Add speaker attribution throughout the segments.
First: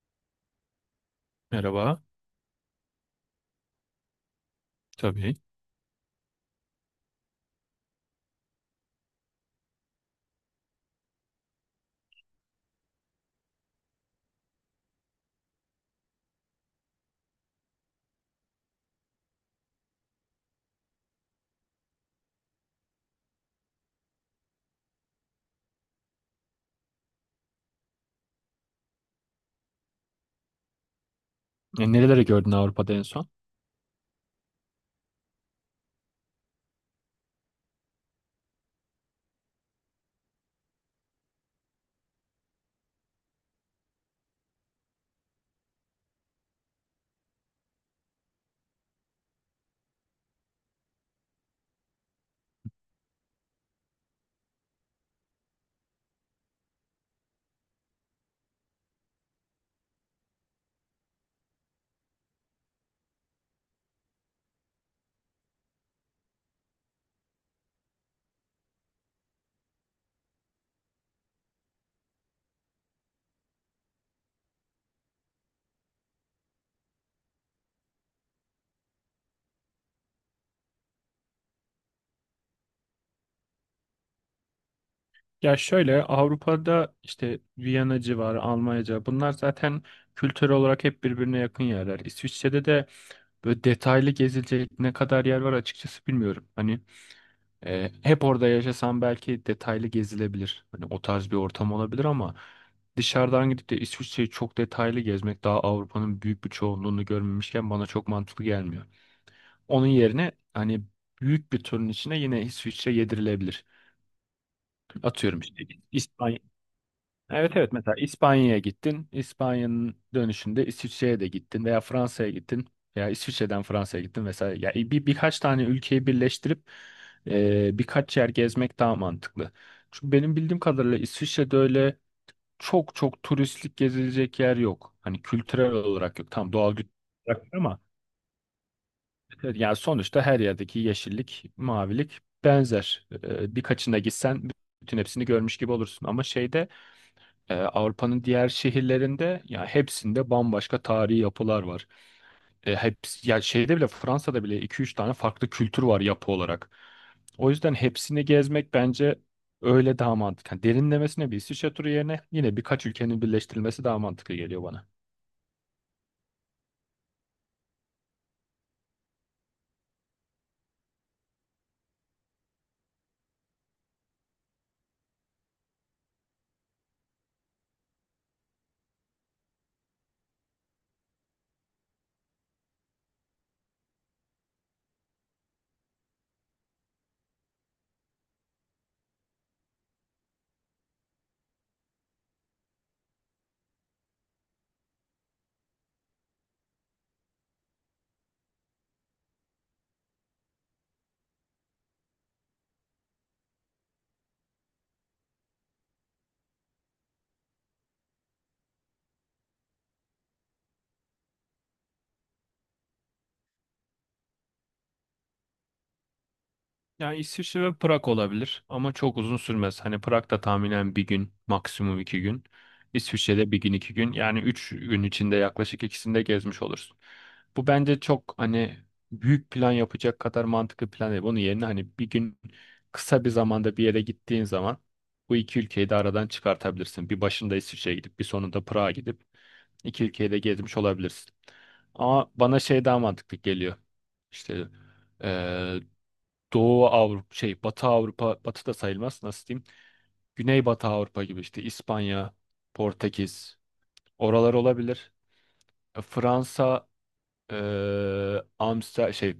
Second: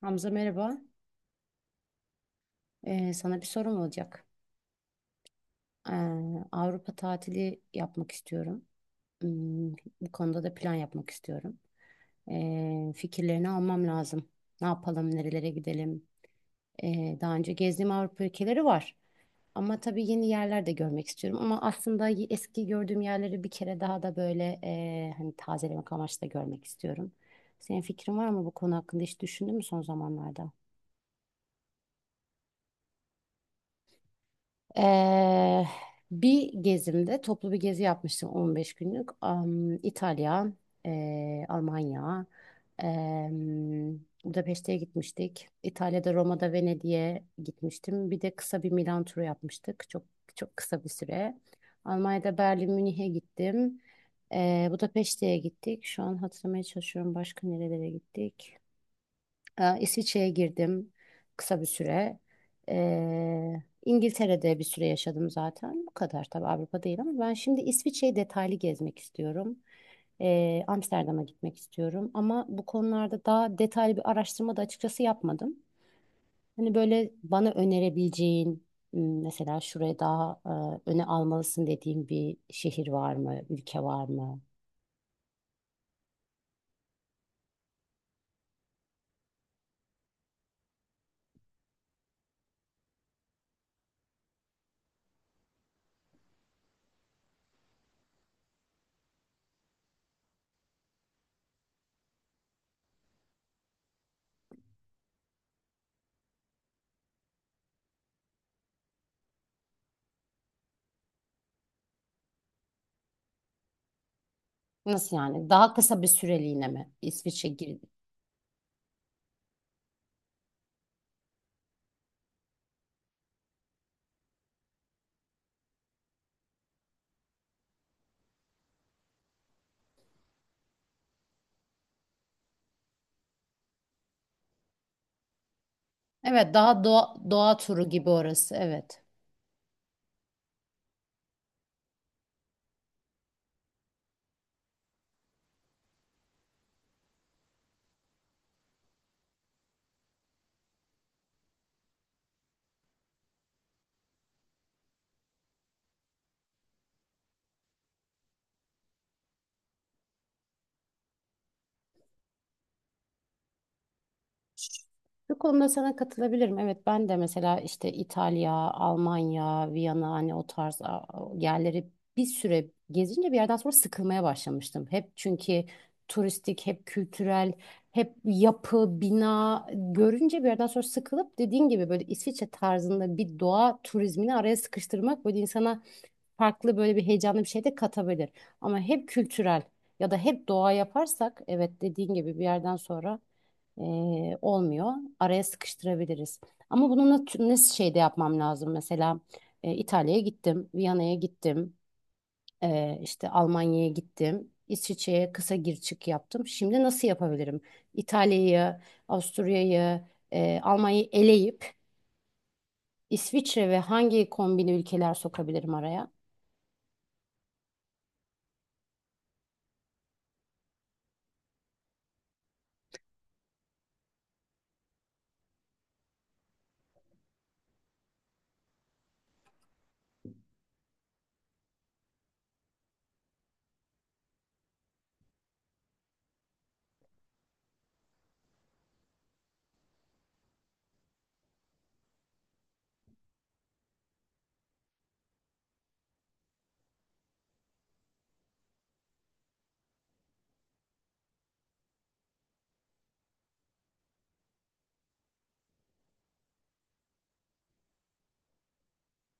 Speaker 1: Hamza merhaba.
Speaker 2: Merhaba.
Speaker 1: Sana bir sorum olacak.
Speaker 2: Tabii.
Speaker 1: Ee, Avrupa tatili yapmak istiyorum. Hmm, Bu konuda da plan yapmak istiyorum. Fikirlerini almam lazım. Ne yapalım, nerelere gidelim? Daha önce gezdiğim Avrupa ülkeleri var. Ama tabii yeni yerler de görmek istiyorum. Ama aslında eski gördüğüm yerleri bir kere daha da böyle hani tazelemek amaçlı da görmek istiyorum. Senin fikrin var mı bu konu hakkında? Hiç düşündün mü son zamanlarda?
Speaker 2: Nereleri gördün Avrupa'da en son?
Speaker 1: Ee, Bir gezimde toplu bir gezi yapmıştım 15 günlük. İtalya, Almanya, em, Budapeşte'ye gitmiştik. İtalya'da Roma'da Venedik'e gitmiştim. Bir de kısa bir Milan turu yapmıştık. Çok çok kısa bir süre. Almanya'da Berlin, Münih'e gittim. Budapeşte'ye gittik. Şu an hatırlamaya çalışıyorum başka nerelere gittik. İsviçre'ye girdim kısa bir süre. İngiltere'de bir süre yaşadım zaten. Bu kadar tabii Avrupa değil ama ben şimdi İsviçre'yi detaylı gezmek istiyorum. Amsterdam'a gitmek istiyorum. Ama bu konularda daha detaylı bir araştırma da açıkçası yapmadım. Hani böyle bana önerebileceğin mesela şuraya daha öne almalısın dediğin bir şehir var mı, ülke var mı?
Speaker 2: Ya şöyle, Avrupa'da işte Viyana civarı, Almanyaca, bunlar zaten kültürel olarak hep birbirine yakın yerler. İsviçre'de de böyle detaylı gezilecek ne kadar yer var açıkçası bilmiyorum. Hani hep orada yaşasam belki detaylı gezilebilir. Hani o tarz bir ortam olabilir, ama dışarıdan gidip de İsviçre'yi çok detaylı gezmek, daha Avrupa'nın büyük bir çoğunluğunu görmemişken, bana çok mantıklı gelmiyor. Onun yerine hani büyük bir turun içine yine İsviçre yedirilebilir.
Speaker 1: Nasıl
Speaker 2: Atıyorum,
Speaker 1: yani?
Speaker 2: işte
Speaker 1: Daha kısa bir
Speaker 2: İspanya.
Speaker 1: süreliğine mi İsviçre?
Speaker 2: Evet, evet, mesela İspanya'ya gittin. İspanya'nın dönüşünde İsviçre'ye de gittin veya Fransa'ya gittin, veya İsviçre'den Fransa'ya gittin vesaire. Ya birkaç tane ülkeyi birleştirip birkaç yer gezmek daha mantıklı. Çünkü benim bildiğim kadarıyla İsviçre'de öyle çok çok turistlik gezilecek yer yok. Hani kültürel olarak yok. Tam
Speaker 1: Evet,
Speaker 2: doğal
Speaker 1: daha
Speaker 2: güzellik
Speaker 1: doğa,
Speaker 2: olarak
Speaker 1: doğa
Speaker 2: var ama.
Speaker 1: turu gibi orası, evet.
Speaker 2: Evet. Yani sonuçta her yerdeki yeşillik, mavilik benzer. Birkaçına gitsen bütün hepsini görmüş gibi olursun. Ama Avrupa'nın diğer şehirlerinde, ya hepsinde bambaşka tarihi yapılar var. Hepsi, ya şeyde bile, Fransa'da bile iki üç tane farklı kültür var yapı olarak. O yüzden hepsini gezmek bence öyle daha mantıklı. Yani derinlemesine bir İsviçre turu yerine, yine birkaç ülkenin birleştirilmesi daha mantıklı geliyor bana.
Speaker 1: Bu konuda sana katılabilirim. Evet, ben de mesela işte İtalya, Almanya, Viyana hani o tarz yerleri bir süre gezince bir yerden sonra sıkılmaya başlamıştım. Hep çünkü turistik, hep kültürel, hep yapı, bina görünce bir yerden sonra sıkılıp dediğin gibi böyle İsviçre tarzında bir doğa turizmini araya sıkıştırmak böyle insana farklı böyle bir heyecanlı bir şey de katabilir. Ama hep kültürel ya da hep doğa yaparsak, evet, dediğin gibi bir yerden sonra e, olmuyor. Araya sıkıştırabiliriz. Ama bunu nasıl şeyde yapmam lazım? Mesela İtalya'ya gittim, Viyana'ya gittim, işte Almanya'ya gittim. İsviçre'ye kısa gir çık yaptım. Şimdi nasıl yapabilirim? İtalya'yı, Avusturya'yı, Almanya'yı eleyip İsviçre ve hangi kombine ülkeler sokabilirim araya?
Speaker 2: Yani İsviçre ve Prag olabilir, ama çok uzun sürmez. Hani Prag'da tahminen bir gün, maksimum 2 gün. İsviçre'de 1 gün, 2 gün. Yani 3 gün içinde yaklaşık ikisini de gezmiş olursun. Bu bence çok hani, büyük plan yapacak kadar mantıklı plan değil. Bunun yerine hani bir gün, kısa bir zamanda bir yere gittiğin zaman bu 2 ülkeyi de aradan çıkartabilirsin. Bir başında İsviçre'ye gidip bir sonunda Prag'a gidip 2 ülkeyi de gezmiş olabilirsin. Ama bana şey daha mantıklı geliyor. İşte eee, Doğu Avrupa, Batı Avrupa, Batı da sayılmaz, nasıl diyeyim, Güneybatı Avrupa gibi işte. İspanya, Portekiz, oralar olabilir. Fransa, e, Amsterdam,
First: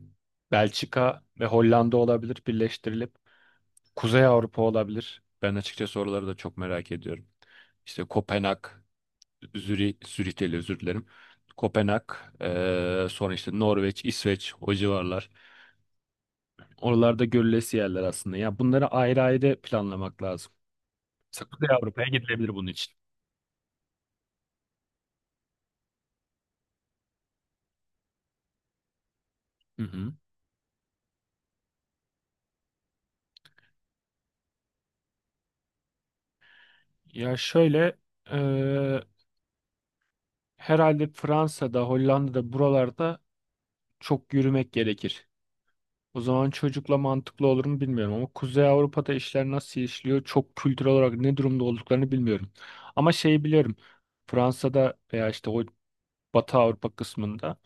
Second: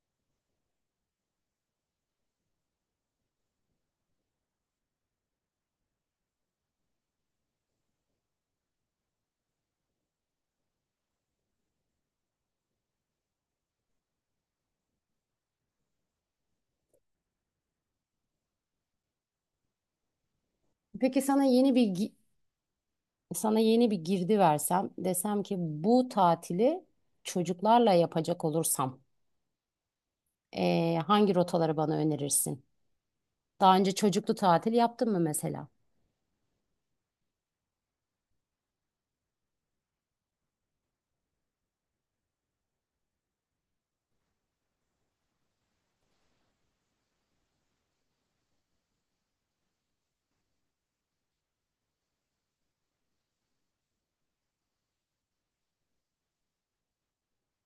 Speaker 2: Belçika ve Hollanda olabilir birleştirilip. Kuzey Avrupa olabilir, ben açıkçası oraları da çok merak ediyorum. İşte Kopenhag, Zürih, Zürih değil, özür dilerim, Kopenhag, sonra işte Norveç, İsveç, o civarlar. Oralarda görülesi yerler aslında. Ya bunları ayrı ayrı planlamak lazım.
Speaker 1: Peki sana
Speaker 2: Mesela
Speaker 1: yeni
Speaker 2: Kuzey
Speaker 1: bir
Speaker 2: Avrupa'ya gidilebilir bunun için.
Speaker 1: sana yeni bir girdi versem, desem ki bu tatili çocuklarla yapacak olursam
Speaker 2: Hı hı.
Speaker 1: hangi rotaları bana önerirsin? Daha önce çocuklu tatil yaptın mı mesela?
Speaker 2: Ya şöyle, eee, herhalde Fransa'da, Hollanda'da, buralarda çok yürümek gerekir. O zaman çocukla mantıklı olur mu bilmiyorum, ama Kuzey Avrupa'da işler nasıl işliyor, çok kültürel olarak ne durumda olduklarını bilmiyorum. Ama şeyi biliyorum. Fransa'da veya işte o Batı Avrupa kısmında,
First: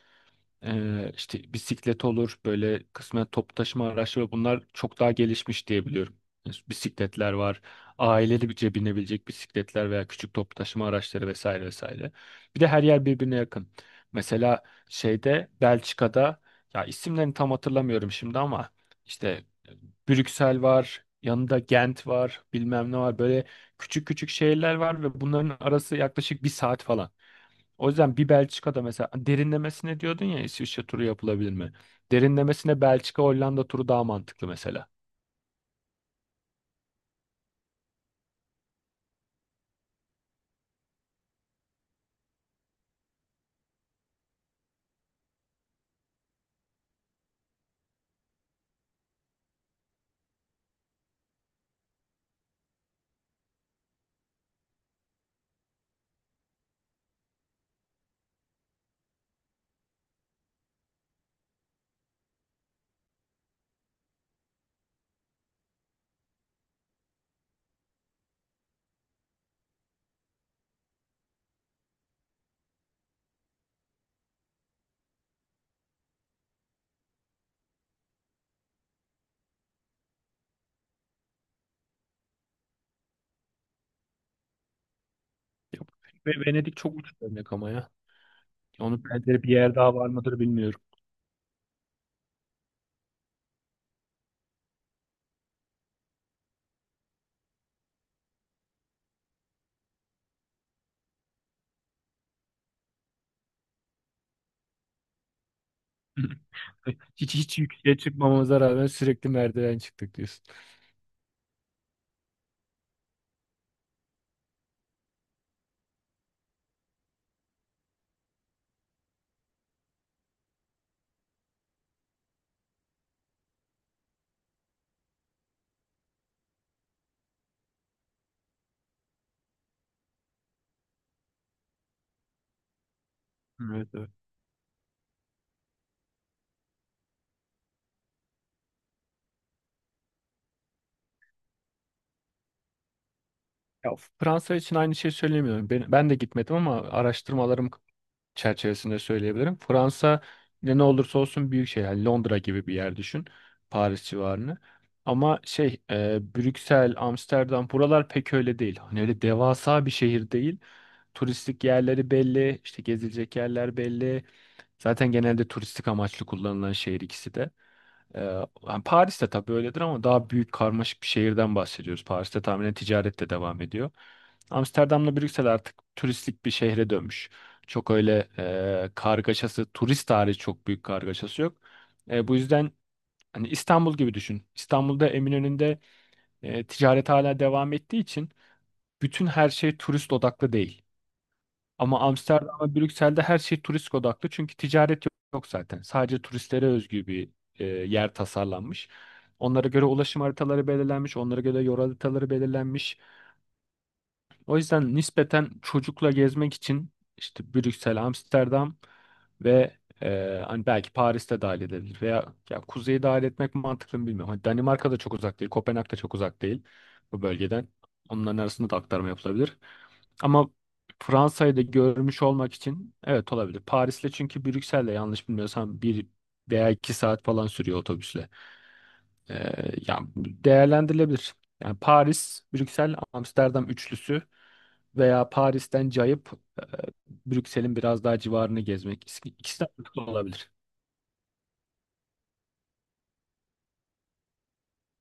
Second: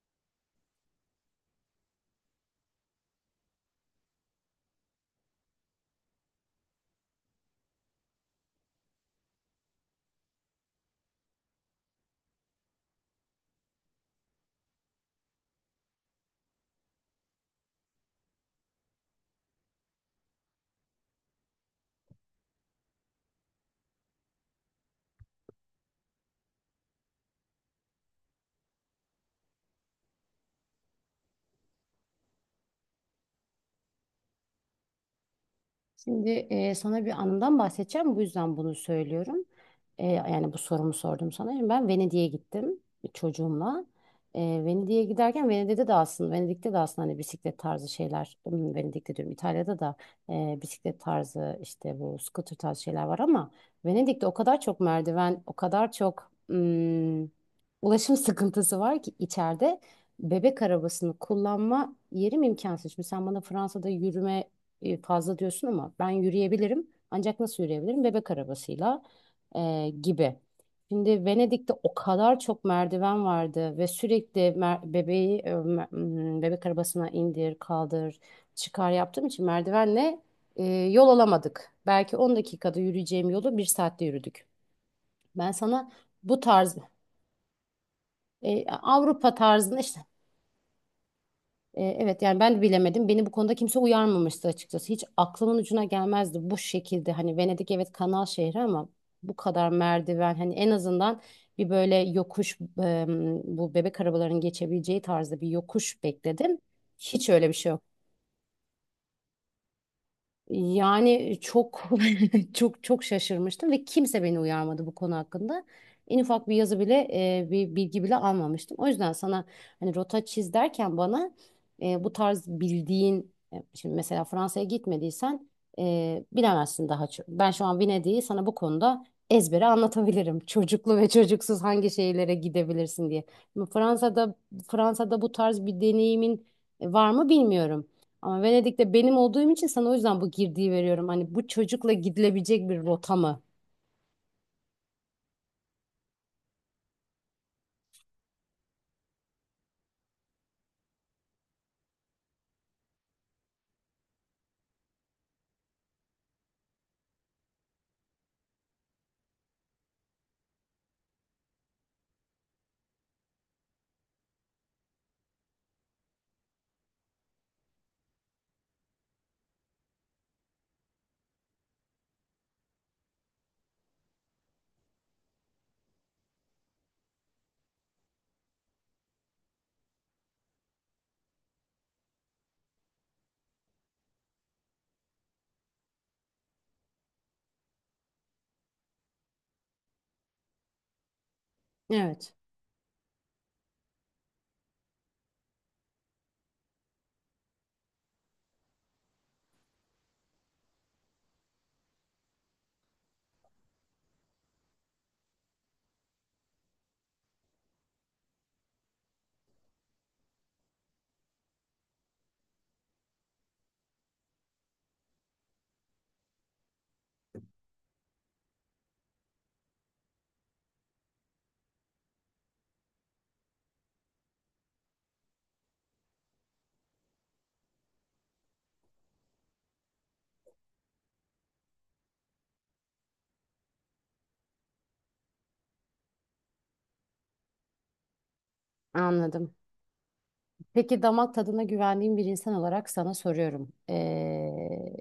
Speaker 2: İşte bisiklet olur, böyle kısmen toplu taşıma araçları, bunlar çok daha gelişmiş diye biliyorum. Yani bisikletler var. Aileli bir binebilecek bisikletler veya küçük toplu taşıma araçları vesaire vesaire. Bir de her yer birbirine yakın. Mesela Belçika'da, ya isimlerini tam hatırlamıyorum şimdi, ama işte Brüksel var, yanında Gent var, bilmem ne var. Böyle küçük küçük şehirler var ve bunların arası yaklaşık bir saat falan. O yüzden bir Belçika'da mesela, derinlemesine diyordun ya, İsviçre turu yapılabilir mi? Derinlemesine Belçika Hollanda turu daha mantıklı mesela.
Speaker 1: Şimdi sana bir anımdan bahsedeceğim. Bu yüzden bunu söylüyorum. Yani bu sorumu sordum sana. Şimdi ben Venedik'e gittim çocuğumla. E, Venedik'e giderken Venedik'te de aslında hani bisiklet tarzı şeyler, Venedik'te diyorum, İtalya'da da bisiklet tarzı işte bu scooter tarzı şeyler var ama Venedik'te o kadar çok merdiven, o kadar çok ulaşım sıkıntısı var ki içeride bebek arabasını kullanma yerim imkansız. Şimdi sen bana Fransa'da yürüme fazla diyorsun ama ben yürüyebilirim. Ancak nasıl yürüyebilirim? Bebek arabasıyla gibi. Şimdi Venedik'te o kadar çok merdiven vardı ve sürekli bebeği bebek arabasına indir, kaldır, çıkar yaptığım için merdivenle yol alamadık. Belki 10 dakikada yürüyeceğim yolu 1 saatte yürüdük. Ben sana
Speaker 2: Yap- Ve
Speaker 1: bu
Speaker 2: Venedik
Speaker 1: tarz
Speaker 2: çok uç örnek ama ya. Onun
Speaker 1: Avrupa
Speaker 2: benzeri bir yer
Speaker 1: tarzında
Speaker 2: daha
Speaker 1: işte...
Speaker 2: var mıdır bilmiyorum.
Speaker 1: Evet, yani ben de bilemedim. Beni bu konuda kimse uyarmamıştı açıkçası. Hiç aklımın ucuna gelmezdi bu şekilde. Hani Venedik evet kanal şehri ama bu kadar merdiven, hani en azından bir böyle yokuş bu bebek arabalarının geçebileceği tarzda bir yokuş bekledim. Hiç
Speaker 2: Hiç
Speaker 1: öyle bir
Speaker 2: hiç
Speaker 1: şey yok.
Speaker 2: yükseğe çıkmamamıza rağmen sürekli merdiven çıktık diyorsun.
Speaker 1: Yani çok çok çok şaşırmıştım ve kimse beni uyarmadı bu konu hakkında. En ufak bir yazı bile, bir bilgi bile almamıştım. O yüzden sana hani rota çiz derken bana bu tarz bildiğin, şimdi mesela Fransa'ya gitmediysen bilemezsin daha çok. Ben şu an Venedik'i sana bu konuda ezbere anlatabilirim. Çocuklu ve çocuksuz hangi şehirlere gidebilirsin diye. Şimdi
Speaker 2: Evet, evet.
Speaker 1: Fransa'da, Fransa'da bu tarz bir deneyimin var mı bilmiyorum. Ama Venedik'te benim olduğum için sana o yüzden bu girdiği veriyorum. Hani bu çocukla gidilebilecek bir rota mı?
Speaker 2: Ya, Fransa için aynı şeyi söyleyemiyorum. Ben de gitmedim, ama araştırmalarım çerçevesinde söyleyebilirim. Fransa ne ne olursa olsun büyük şehir. Yani Londra gibi bir yer düşün. Paris civarını. Ama Brüksel, Amsterdam, buralar pek öyle değil. Hani öyle devasa bir şehir değil. Turistik yerleri belli, işte gezilecek yerler belli. Zaten genelde turistik amaçlı kullanılan şehir ikisi de. Ee, Yani Paris'te tabii öyledir, ama daha büyük karmaşık bir şehirden bahsediyoruz. Paris'te tahminen ticaret de devam ediyor. Amsterdam'la Brüksel artık turistik bir şehre dönmüş. Çok öyle kargaşası, turist hariç çok büyük kargaşası yok. Bu yüzden hani İstanbul gibi düşün. İstanbul'da Eminönü'nde ticaret hala devam ettiği için bütün her şey turist odaklı değil. Ama
Speaker 1: Evet,
Speaker 2: Amsterdam ve Brüksel'de her şey turist odaklı. Çünkü ticaret yok zaten. Sadece turistlere özgü bir yer tasarlanmış. Onlara göre ulaşım haritaları belirlenmiş. Onlara göre yol haritaları belirlenmiş. O yüzden nispeten çocukla gezmek için işte Brüksel, Amsterdam ve hani belki Paris'te dahil edilir. Veya ya kuzeyi dahil etmek mantıklı mı bilmiyorum. Hani Danimarka da çok uzak değil. Kopenhag da çok uzak değil bu bölgeden. Onların arasında da aktarma yapılabilir. Ama Fransa'yı da görmüş olmak için evet, olabilir. Paris'le, çünkü Brüksel'le yanlış bilmiyorsam bir veya 2 saat falan sürüyor otobüsle. Ee, yani değerlendirilebilir. Yani Paris, Brüksel, Amsterdam üçlüsü, veya Paris'ten cayıp e, Brüksel'in biraz daha civarını gezmek. İkisi
Speaker 1: anladım.
Speaker 2: ikisi de mantıklı olabilir.
Speaker 1: Peki damak tadına güvendiğim bir insan olarak sana soruyorum.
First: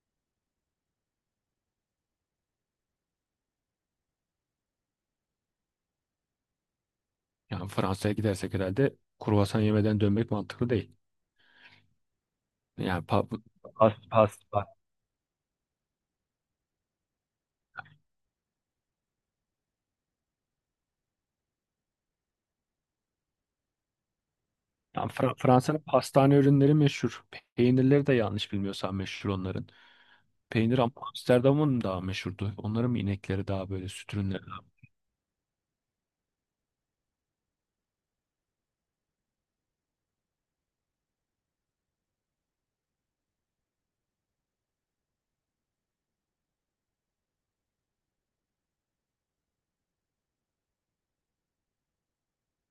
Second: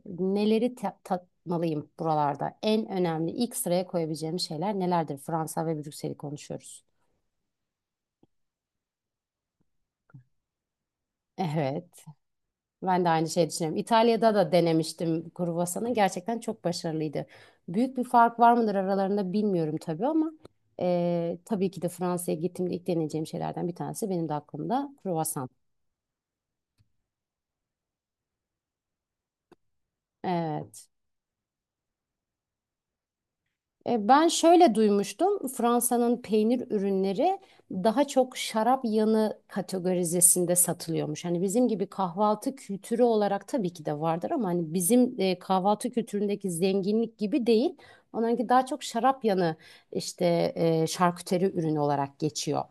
Speaker 1: Neleri tatmalıyım buralarda? En önemli ilk sıraya koyabileceğim şeyler nelerdir? Fransa ve Brüksel'i konuşuyoruz.
Speaker 2: Yani Fransa'ya gidersek herhalde kruvasan yemeden dönmek mantıklı değil.
Speaker 1: Evet.
Speaker 2: Yani
Speaker 1: Ben de aynı şey düşünüyorum.
Speaker 2: pas,
Speaker 1: İtalya'da da
Speaker 2: pas,
Speaker 1: denemiştim kruvasanı. Gerçekten çok başarılıydı. Büyük bir fark var mıdır aralarında bilmiyorum tabii ama tabii ki de Fransa'ya gittiğimde ilk deneyeceğim şeylerden bir tanesi benim de aklımda
Speaker 2: tam
Speaker 1: kruvasan.
Speaker 2: Fransa'nın pastane ürünleri meşhur. Peynirleri de yanlış bilmiyorsam meşhur onların. Peynir
Speaker 1: Evet.
Speaker 2: Amsterdam'ın daha meşhurdu. Onların mı inekleri daha böyle süt
Speaker 1: Ben
Speaker 2: ürünleri.
Speaker 1: şöyle duymuştum. Fransa'nın peynir ürünleri daha çok şarap yanı kategorizesinde satılıyormuş. Hani bizim gibi kahvaltı kültürü olarak tabii ki de vardır ama hani bizim kahvaltı kültüründeki zenginlik gibi değil. Onlarınki daha çok şarap yanı işte şarküteri ürünü olarak geçiyor.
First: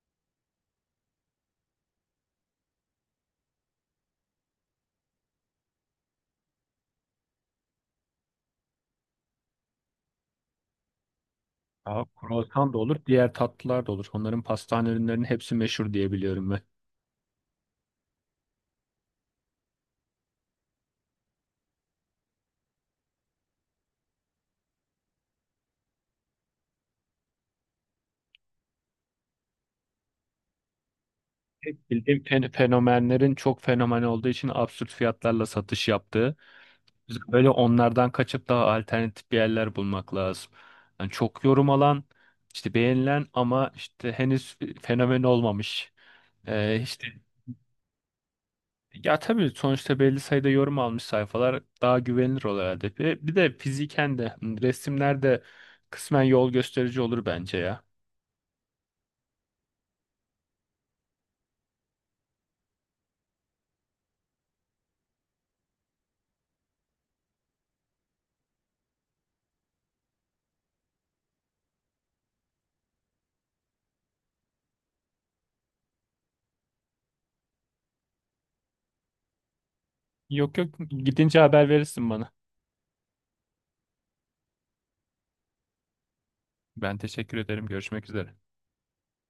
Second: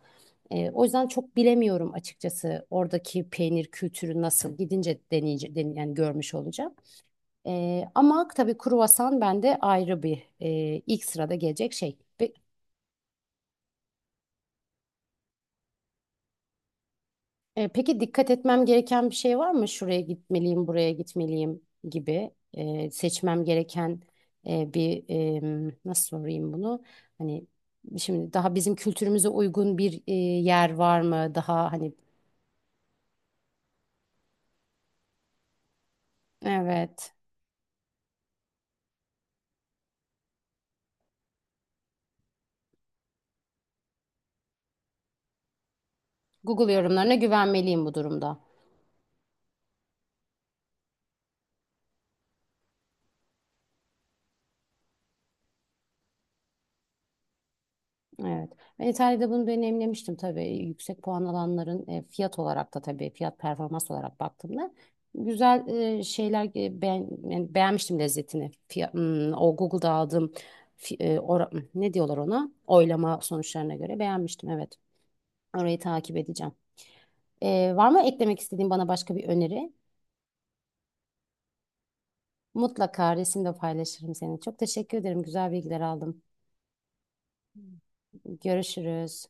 Speaker 1: O yüzden çok bilemiyorum açıkçası oradaki peynir kültürü nasıl, gidince yani görmüş olacağım. Ama tabii kruvasan bende ayrı bir, ilk sırada gelecek şey.
Speaker 2: Daha kruvasan da olur, diğer tatlılar da olur. Onların pastane ürünlerinin hepsi meşhur diye biliyorum ben.
Speaker 1: Peki dikkat etmem gereken bir şey var mı? Şuraya gitmeliyim, buraya gitmeliyim gibi, seçmem gereken bir nasıl sorayım bunu? Hani şimdi daha bizim kültürümüze uygun bir, yer var mı? Daha
Speaker 2: Tek
Speaker 1: hani,
Speaker 2: bildiğim, fenomenlerin çok fenomen olduğu için absürt fiyatlarla satış yaptığı.
Speaker 1: evet.
Speaker 2: Biz böyle onlardan kaçıp daha alternatif bir yerler bulmak lazım. Yani çok yorum alan, işte beğenilen, ama işte henüz fenomen olmamış.
Speaker 1: Google
Speaker 2: Ee, işte
Speaker 1: yorumlarına güvenmeliyim bu durumda.
Speaker 2: Ya tabii sonuçta belli sayıda yorum almış sayfalar daha güvenilir olur herhalde. Bir de fiziken de hani resimler de kısmen yol gösterici olur bence ya.
Speaker 1: Evet. Ben İtalya'da bunu deneyimlemiştim tabii. Yüksek puan alanların fiyat olarak da tabii, fiyat performans olarak baktığımda güzel şeyler yani beğenmiştim lezzetini. Fiyat, o Google'da aldığım fi- e, ora- ne diyorlar ona? Oylama sonuçlarına göre beğenmiştim, evet. Orayı takip edeceğim. Var mı eklemek istediğin bana başka bir öneri?
Speaker 2: Yok yok, gidince haber verirsin bana.
Speaker 1: Mutlaka resimde paylaşırım seni. Çok teşekkür ederim. Güzel bilgiler aldım.
Speaker 2: Ben teşekkür ederim. Görüşmek üzere.
Speaker 1: Görüşürüz.